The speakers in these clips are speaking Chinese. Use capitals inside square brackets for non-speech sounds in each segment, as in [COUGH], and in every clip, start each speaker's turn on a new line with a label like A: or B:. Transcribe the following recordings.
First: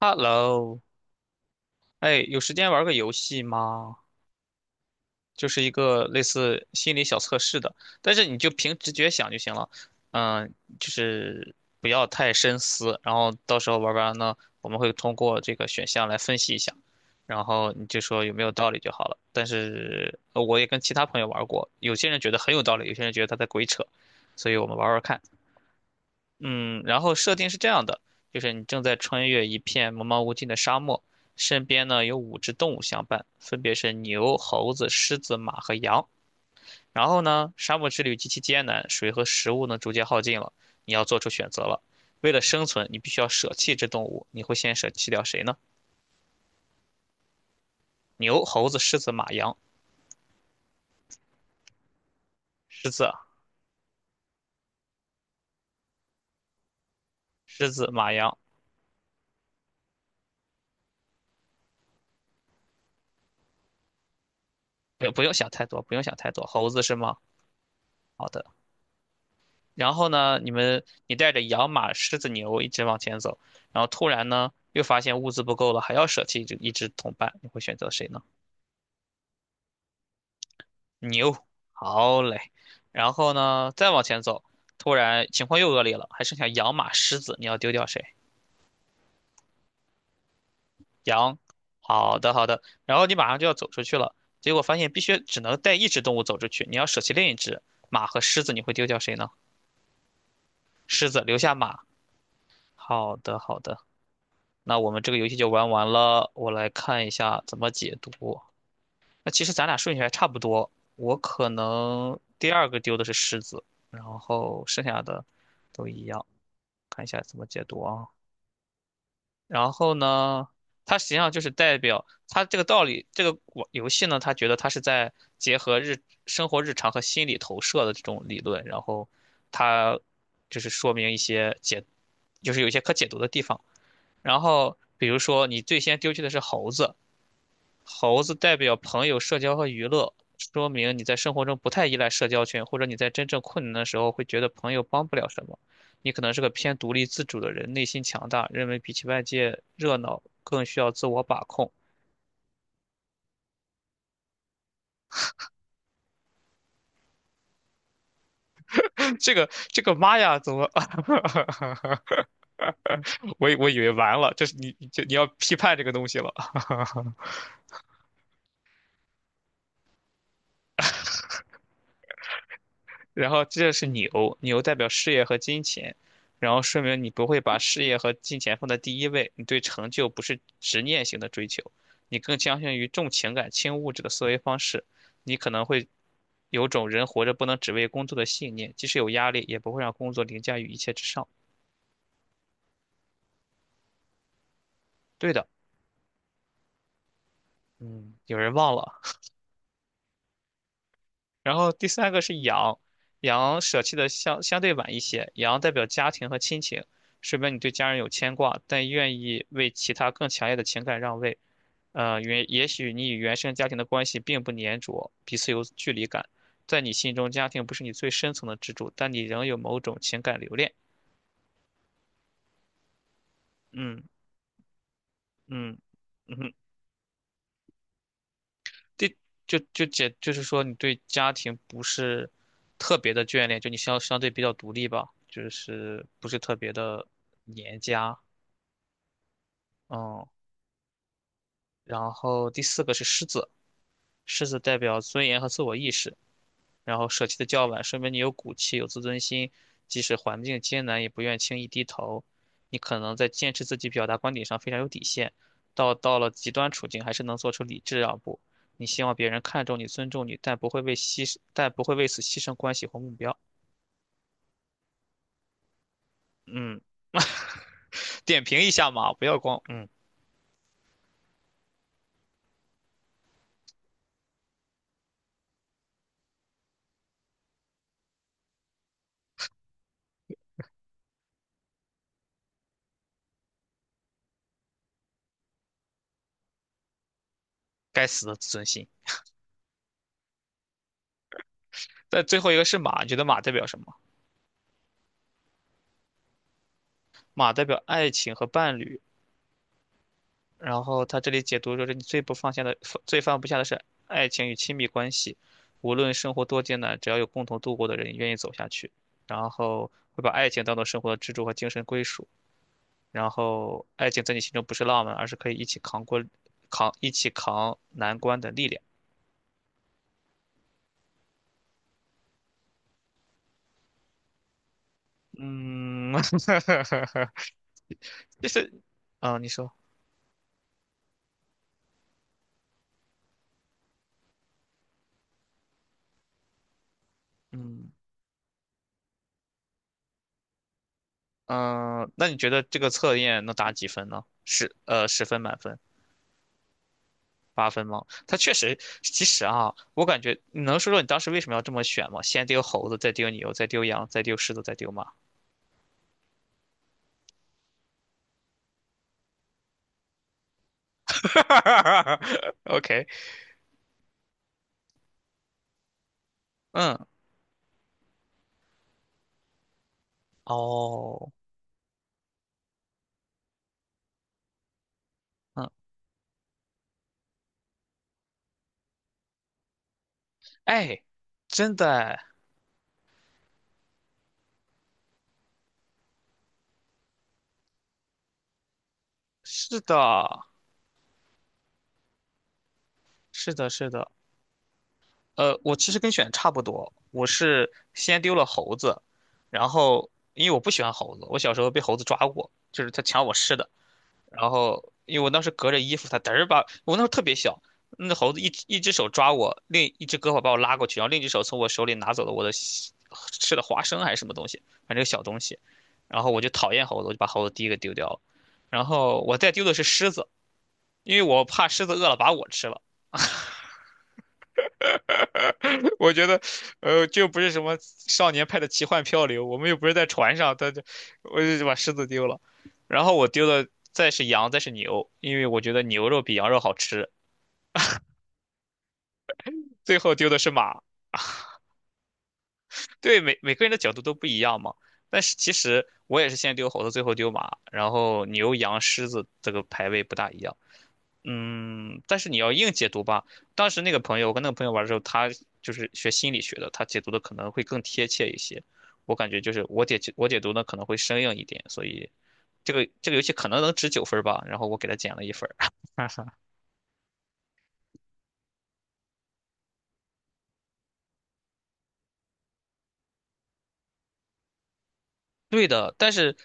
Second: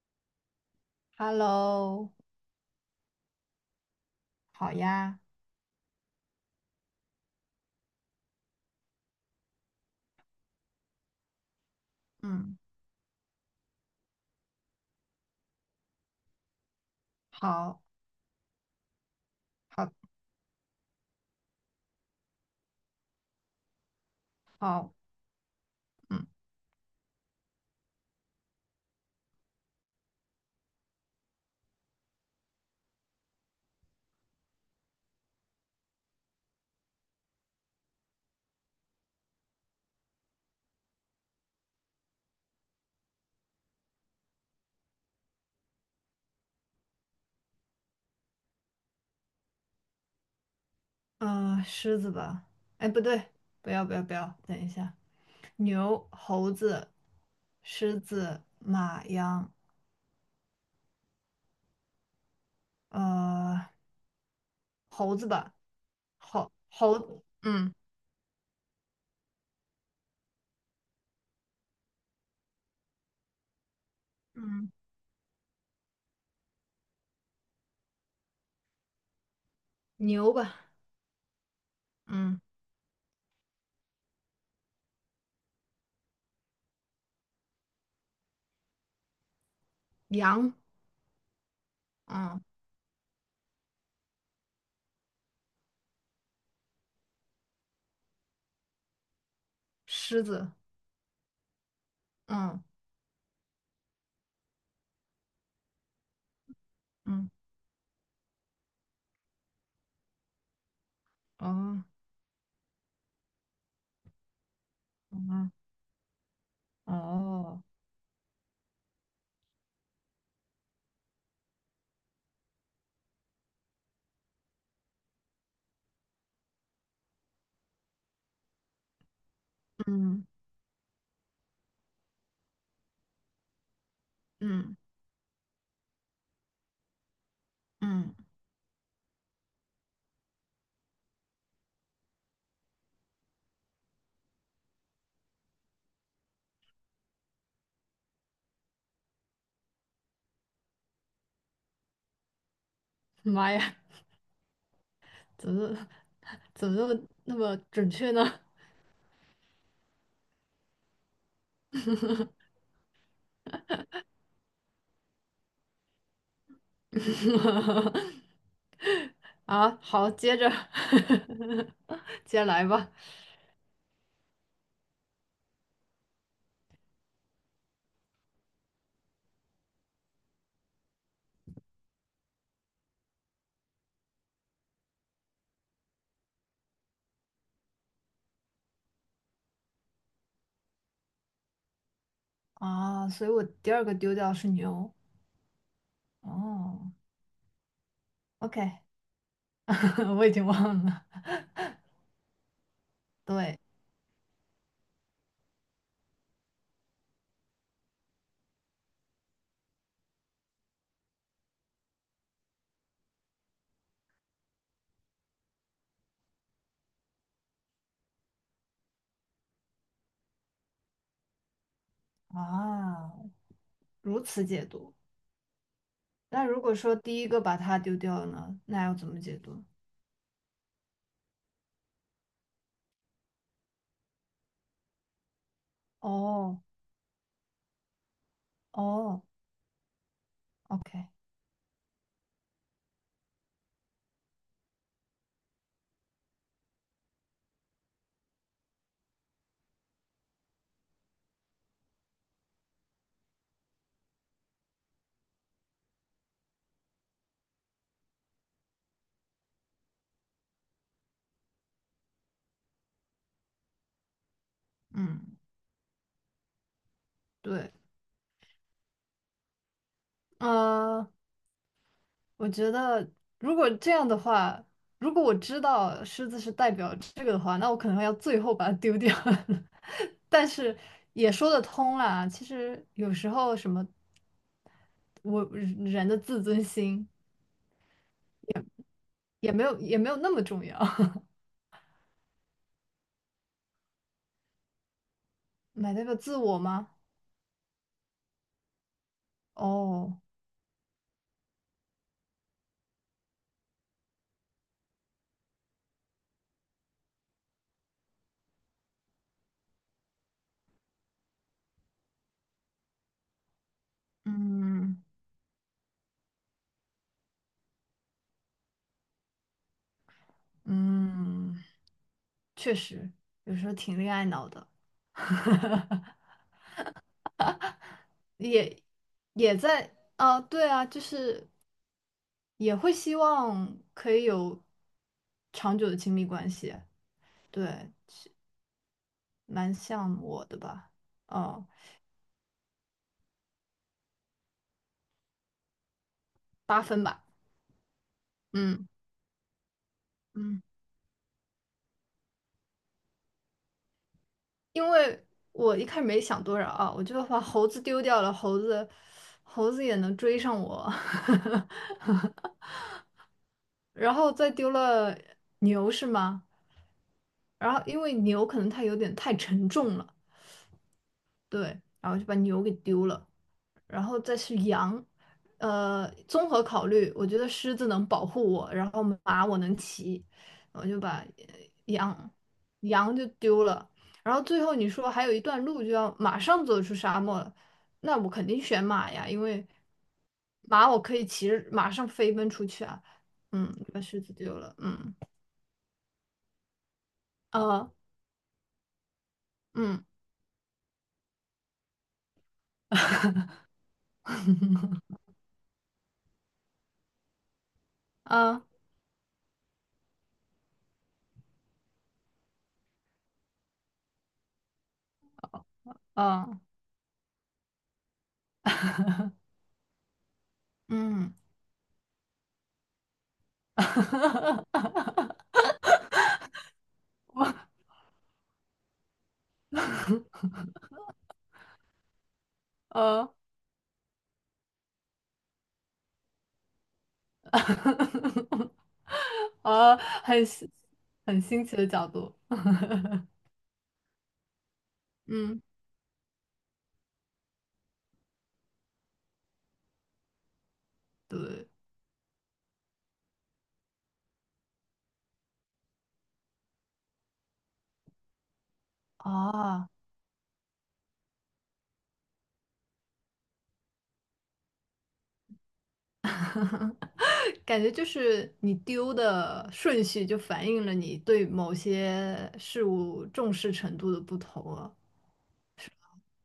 A: Hello,
B: Hello，
A: 哎，有时间玩个游戏吗？
B: 好呀，
A: 就是一个类似心理小测试的，但是你就凭直觉想就行了，嗯，就是不要太
B: 嗯，
A: 深思，然后到时候玩完呢，我们会通过这个选项来分析一下，然后
B: 好，
A: 你就说有没有道理就好了。但
B: 好，
A: 是我也跟其他朋友玩过，有些人觉得很有道理，有些人觉得他在鬼扯，所以我们玩
B: 好，
A: 玩看。
B: 嗯，
A: 嗯，然后设定是这样的，就是你正在穿越一片茫茫无尽的沙漠，身边呢有五只动物相伴，分别是牛、猴子、狮子、马和羊。然后呢，沙漠之旅极其艰难，水和食物呢逐渐耗尽了，你要做出选择了。为了生存，你必须要舍弃这动物，你会先舍弃掉谁呢？牛、猴子、狮子、马、羊。
B: 嗯，狮子吧，哎，
A: 狮
B: 不
A: 子啊，
B: 对，不要，不要，不要，等一下，牛、猴子、
A: 狮子，
B: 狮
A: 马、羊。
B: 子、马、羊，呃，
A: 不，
B: 猴
A: 不
B: 子
A: 用想
B: 吧，
A: 太多，不用想太多。
B: 猴
A: 猴子是吗？
B: 猴，嗯，
A: 好的。然后呢，你带着羊、马、狮子、牛一直往前走，然后突然呢，
B: 嗯，
A: 又发现物资不够了，还要舍弃一只同伴，你会选择谁呢？
B: 牛吧，
A: 牛，好嘞。
B: 嗯，
A: 然后呢，再往前走，突然情况又恶劣了，还剩下羊、马、狮子，你要丢掉谁？
B: 羊，
A: 羊，好的
B: 嗯，
A: 好的。然后你马上就要走出去了，结果发现必须只能带一只动物走出去，你要舍弃另一只马和狮子，你会丢掉谁呢？
B: 狮子，
A: 狮子留下马，
B: 嗯，
A: 好的好的。那我们这个游戏就玩完了，我来看一
B: 嗯，
A: 下怎么解读。那其实咱俩顺序还差不多，我可
B: 哦，
A: 能第二个丢的是狮子，然后剩下的
B: 嗯，
A: 都一样。看一下怎么解
B: 哦，
A: 读啊。然后呢，它实际上就是代表它这个道理，这个玩游戏呢，他觉得它是在结合日生活日常和心理投射的这种理论，然后它
B: 嗯，
A: 就是说明一些解，就是有一些可解读的地方。然后
B: 嗯，
A: 比如说你最先丢弃的是猴子，
B: 嗯，
A: 猴子代表朋友、社交和娱乐，说明你在生活中不太依赖社交圈，或者你在真正困难的时候会觉得朋友帮不了什么。你可能是个偏独立自主的人，内心强大，认为比起外界热闹更需要自我把控。
B: 妈呀，怎么 [LAUGHS] 怎么那么准确呢？
A: [LAUGHS] 这个这个妈呀，怎么？[LAUGHS] 我以为完了，这是你这你要批判这个东西了。
B: [LAUGHS] 啊，好，接着 [LAUGHS] 接着来吧。
A: 然后这是牛，牛代表事业和金钱，然后说明你不会把事业和金钱放在第一位，你对成就不是执念型的追求，你更倾向于重情感轻物质的思维方式，你可能会有种人活着不能只为工作的信念，即使有压力，也不会让工作凌驾于一切之上。
B: 啊，所以我第二个丢掉是牛。
A: 对的，
B: 哦
A: 嗯，有人忘
B: ，OK，
A: 了。
B: [LAUGHS] 我已经忘了。
A: 然后第三个是阳，
B: 对
A: 阳舍弃的相对晚一些，阳代表家庭和亲情，说明你对家人有牵挂，但愿意为其他更强烈的情感让位。也许你与原生家庭的关系并不粘着，彼此有距离感，在你心中家庭不是你最深层的支柱，但你仍有某种情感留恋。
B: 啊，
A: 嗯
B: 如此解读。
A: 嗯
B: 那
A: 嗯，
B: 如果说第一个把它丢掉了呢，那要怎
A: 第
B: 么解读？
A: 就解，就是说你对家庭不是特别的眷恋，就你相对比较独立吧，就是不是特
B: 哦
A: 别的黏家。
B: 哦
A: 嗯，
B: ，OK，
A: 然后第四个是狮子，狮子代表尊严和自我意识，然后舍弃的较晚，说明你有骨气、有自尊心，即使环境艰难，也不愿轻易低头。你可能在坚持自己表达观点上非常有底线，到了极端处境，还是能做出理智让步。你希望别人看重你、尊重你，但不会为此牺牲关系或目标。
B: 嗯，
A: 嗯，
B: 对，
A: [LAUGHS] 点评一下马，不要光嗯，
B: 呃。我觉得如果这样的话，如果我知道狮子是代表这个的话，那我可能要最后把它丢掉。[LAUGHS] 但是也说得通啦，其实有时候什么我人的自尊心
A: 该死的自尊心。
B: 也没有那么重要，[LAUGHS]
A: 在最后一个是马，你觉得马代表什么？
B: 买代表自我吗？
A: 马代表爱情和伴侣。
B: 哦，
A: 然后他这里解读说是你最不放下的、最放不下的是爱情与亲密关系，无论生活多艰难，只要有共同度过的人愿意走下去，然后会把爱情当做生活的支柱和精神归属，然后爱情在你心中不是
B: 嗯
A: 浪漫，而是可以一起扛过、一起扛难关的力量。
B: 嗯，确实有时候挺恋爱脑的，[LAUGHS]
A: 嗯，[LAUGHS] 就是，
B: 也
A: 啊，你
B: 也
A: 说，
B: 在啊，对啊，就是。也会希望可以有长久的亲密关系，对，
A: 嗯
B: 蛮像我的吧，哦，
A: 嗯，那你觉得这个测验能打几分呢？十分满分。
B: 八分吧，
A: 八分吗？他确实，
B: 嗯
A: 其实啊，我感觉你
B: 嗯，
A: 能说说你当时为什么要这么选吗？先丢猴子，再丢牛，再丢羊，再丢狮子，再
B: 因
A: 丢马。
B: 为我一开始没想多少啊，我就把猴子丢掉了，猴子也能追上我，
A: [LAUGHS]
B: [LAUGHS]
A: OK，
B: 然后再丢了牛是吗？
A: 嗯，
B: 然后因为牛可能它有点太沉重了，
A: 哦，
B: 对，然后就把牛给丢了。然后再是羊。
A: 嗯，
B: 综合考虑，我觉得狮子能保护我，然后马我能骑，我就
A: 哎，
B: 把
A: 真的，
B: 羊羊就丢了。然后最后你说还有一段路就要马上走出沙漠了，那我肯定选马呀，因为
A: 是的，
B: 马我可以骑着马上飞奔出去啊。
A: 是的，
B: 嗯，
A: 是
B: 把
A: 的。
B: 狮子丢了。嗯，
A: 我其实跟选差不多，我是
B: 呃，
A: 先丢了猴子，然
B: 嗯，
A: 后因为我不喜欢猴子，我小时候被猴子抓过，就是它抢我吃的。然后因为我当时隔着衣服，它嘚儿把我那时候特别小，那猴子
B: 呃，
A: 一只手抓我，另一只胳膊把我拉过去，然后另一只手从我手里拿走了我的西吃的花生还是什么东西，反正一个小东西。然后我就
B: 呃，
A: 讨厌猴子，我就把猴子第一个丢掉了。然后我再丢的是狮子，因为
B: 嗯，
A: 我怕狮子饿了把我吃了。
B: [LAUGHS]
A: [LAUGHS] 我觉得，就不是什么少年派的奇幻漂流，我们又不是在船上，我就把狮子丢了。然后我
B: 呃。
A: 丢的再是羊，再是牛，因为我觉得牛肉比羊肉好吃。
B: [LAUGHS]
A: 最
B: 啊，
A: 后丢的是马。
B: 很新奇的角度。[LAUGHS]
A: 对，每个人的角度都不一样嘛。但是其
B: 嗯，
A: 实我也是先丢猴子，最后丢马，然后牛、羊、狮子这个排位不大一样。
B: 对，
A: 嗯，但是你要硬解读吧，当时那个朋友，我跟那个朋友玩的时候，他就是学心理学的，他解读的可能会更贴切一些。我感觉就是
B: 啊，
A: 我解读呢可能会生硬一点，所以这个这个游戏可能能值九分吧，然后我给他减了一分儿。[LAUGHS]
B: 感觉就是你丢的顺序就反映了你对某些事物重视程度的不同啊。
A: 对的，但是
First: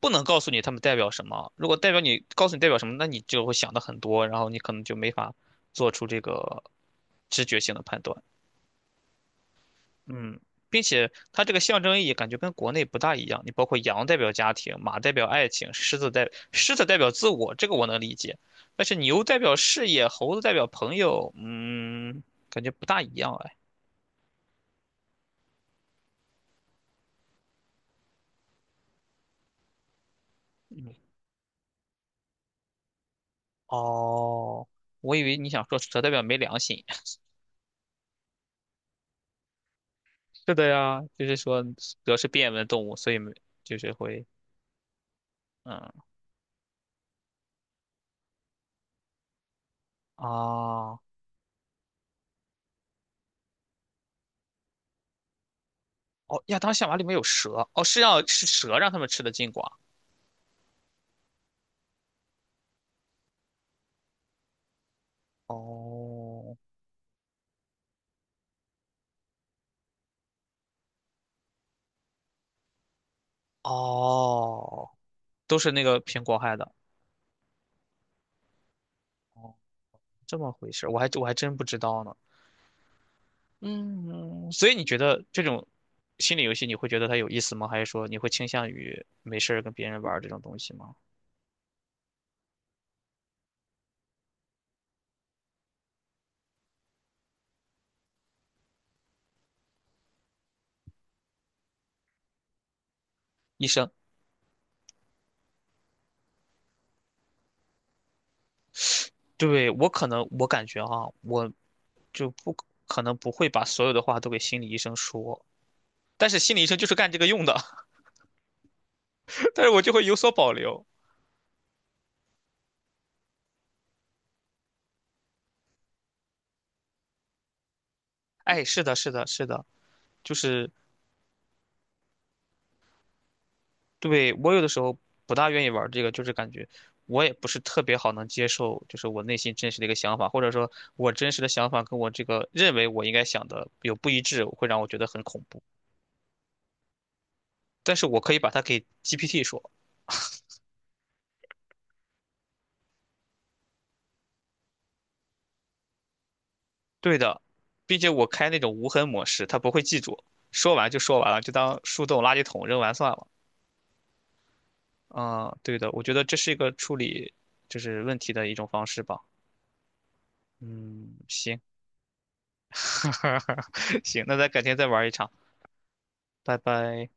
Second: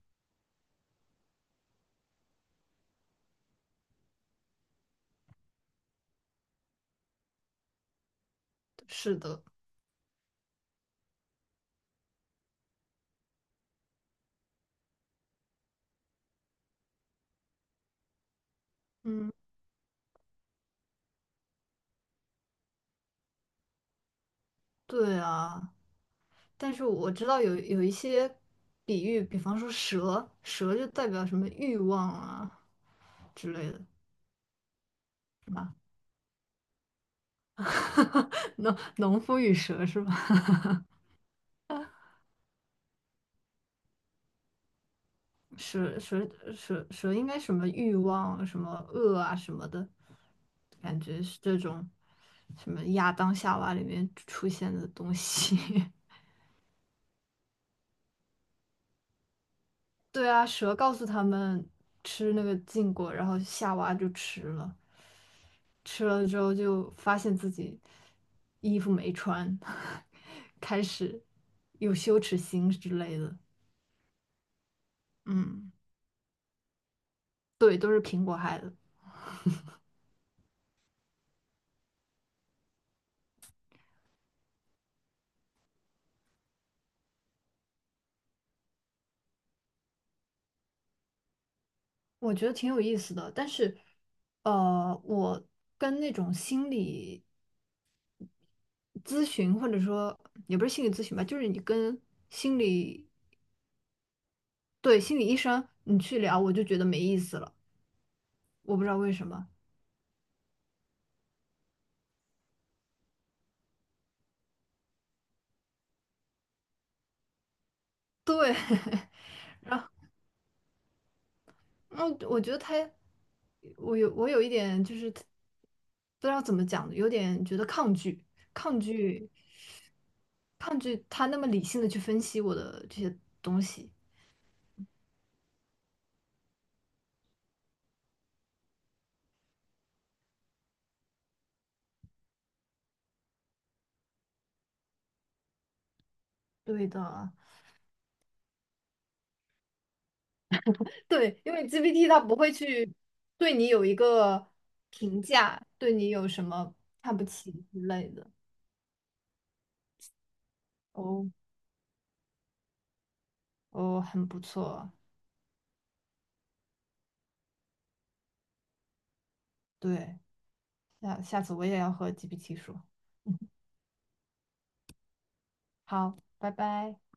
A: 不能告诉你他们代表什么。如果你告诉你代表什么，那你就会想的很多，然后你可能就没法做出这个直觉性的判断。
B: 是的，
A: 嗯，并且它这个象征意义感觉跟国内不大一样。你包括羊代表家庭，马代表爱情，狮子代表自我，这个我能理解。但是牛
B: 嗯，
A: 代表事业，猴子代表朋友，嗯，感觉不大一样哎。
B: 对啊，但是我知道有一些比喻，比方说蛇，蛇就代表什么欲望啊之类的，
A: 哦，我以为你
B: 是
A: 想
B: 吧？
A: 说蛇代表没良心。
B: [LAUGHS] 农夫与蛇是吧？
A: 是的呀，就是说
B: [LAUGHS]
A: 蛇是变温动物，所以没就是会，嗯，
B: 蛇蛇蛇应该什么欲望、什么恶啊什么的，
A: 啊，
B: 感觉是这种什么亚当夏娃里面出现的东西。[LAUGHS]
A: 哦，亚当夏娃里面有蛇，哦，是蛇让他们吃的禁果，
B: 对啊，蛇告诉他们吃那个禁果，然后夏娃就吃了，吃了之后
A: 哦，
B: 就发现自己衣服没穿，[LAUGHS] 开始有羞耻心之类的。
A: 哦，都
B: 嗯，
A: 是那个苹果害的，
B: 对，都是苹果害的。
A: 哦，这么回事我还真不知道呢，嗯，所以你觉得这种心理游戏你会觉得它有意思吗？还是说你会倾向于没事儿跟别人玩儿这种东西吗？
B: 我觉得挺有意思的，但是，我跟那种心理咨询，或者说也不是心理咨询吧，就是你跟心理，
A: 医生，
B: 对，心理医生你去聊，我就觉得没意思了，我不知道为什么。
A: 对，我可能我感觉哈，我就不可能不会把所有的话都给心理医生说，但是心理医生就是干这个用的，
B: 对，
A: [LAUGHS]
B: [LAUGHS]
A: 但是
B: 然
A: 我
B: 后
A: 就会有所保留。
B: 嗯我觉得他，我有一点就是不知道怎么讲，有点觉得抗拒，
A: 哎，
B: 抗
A: 是的，是的，
B: 拒，
A: 是的，就是
B: 抗拒他那么理性的去分析我的这些东西。
A: 对我有的时候不大愿意玩这个，就是感觉我也不是特别好能接受，就是我内心真实的一个想法，或者说我真实的想法跟我这个认为我应该想的有不一致，会让我觉得很恐怖。
B: 对的。
A: 但是我可以把它给 GPT 说，
B: 对，因为 GPT 它不会去对你有一个评价，对你有什么看
A: 对
B: 不
A: 的，
B: 起之
A: 并且
B: 类
A: 我
B: 的。
A: 开那种无痕模式，它不会记住，说完就说
B: 哦
A: 完了，就当树洞垃圾桶扔完算了。
B: 哦，很不错。
A: 啊，对的，我觉得这是一个处理就是问题的一种方式吧。
B: 对，
A: 嗯，
B: 下次
A: 行，
B: 我也要和 GPT 说。[LAUGHS] 嗯，
A: [LAUGHS] 行，那咱改天再玩一场，
B: 好，拜
A: 拜
B: 拜。
A: 拜。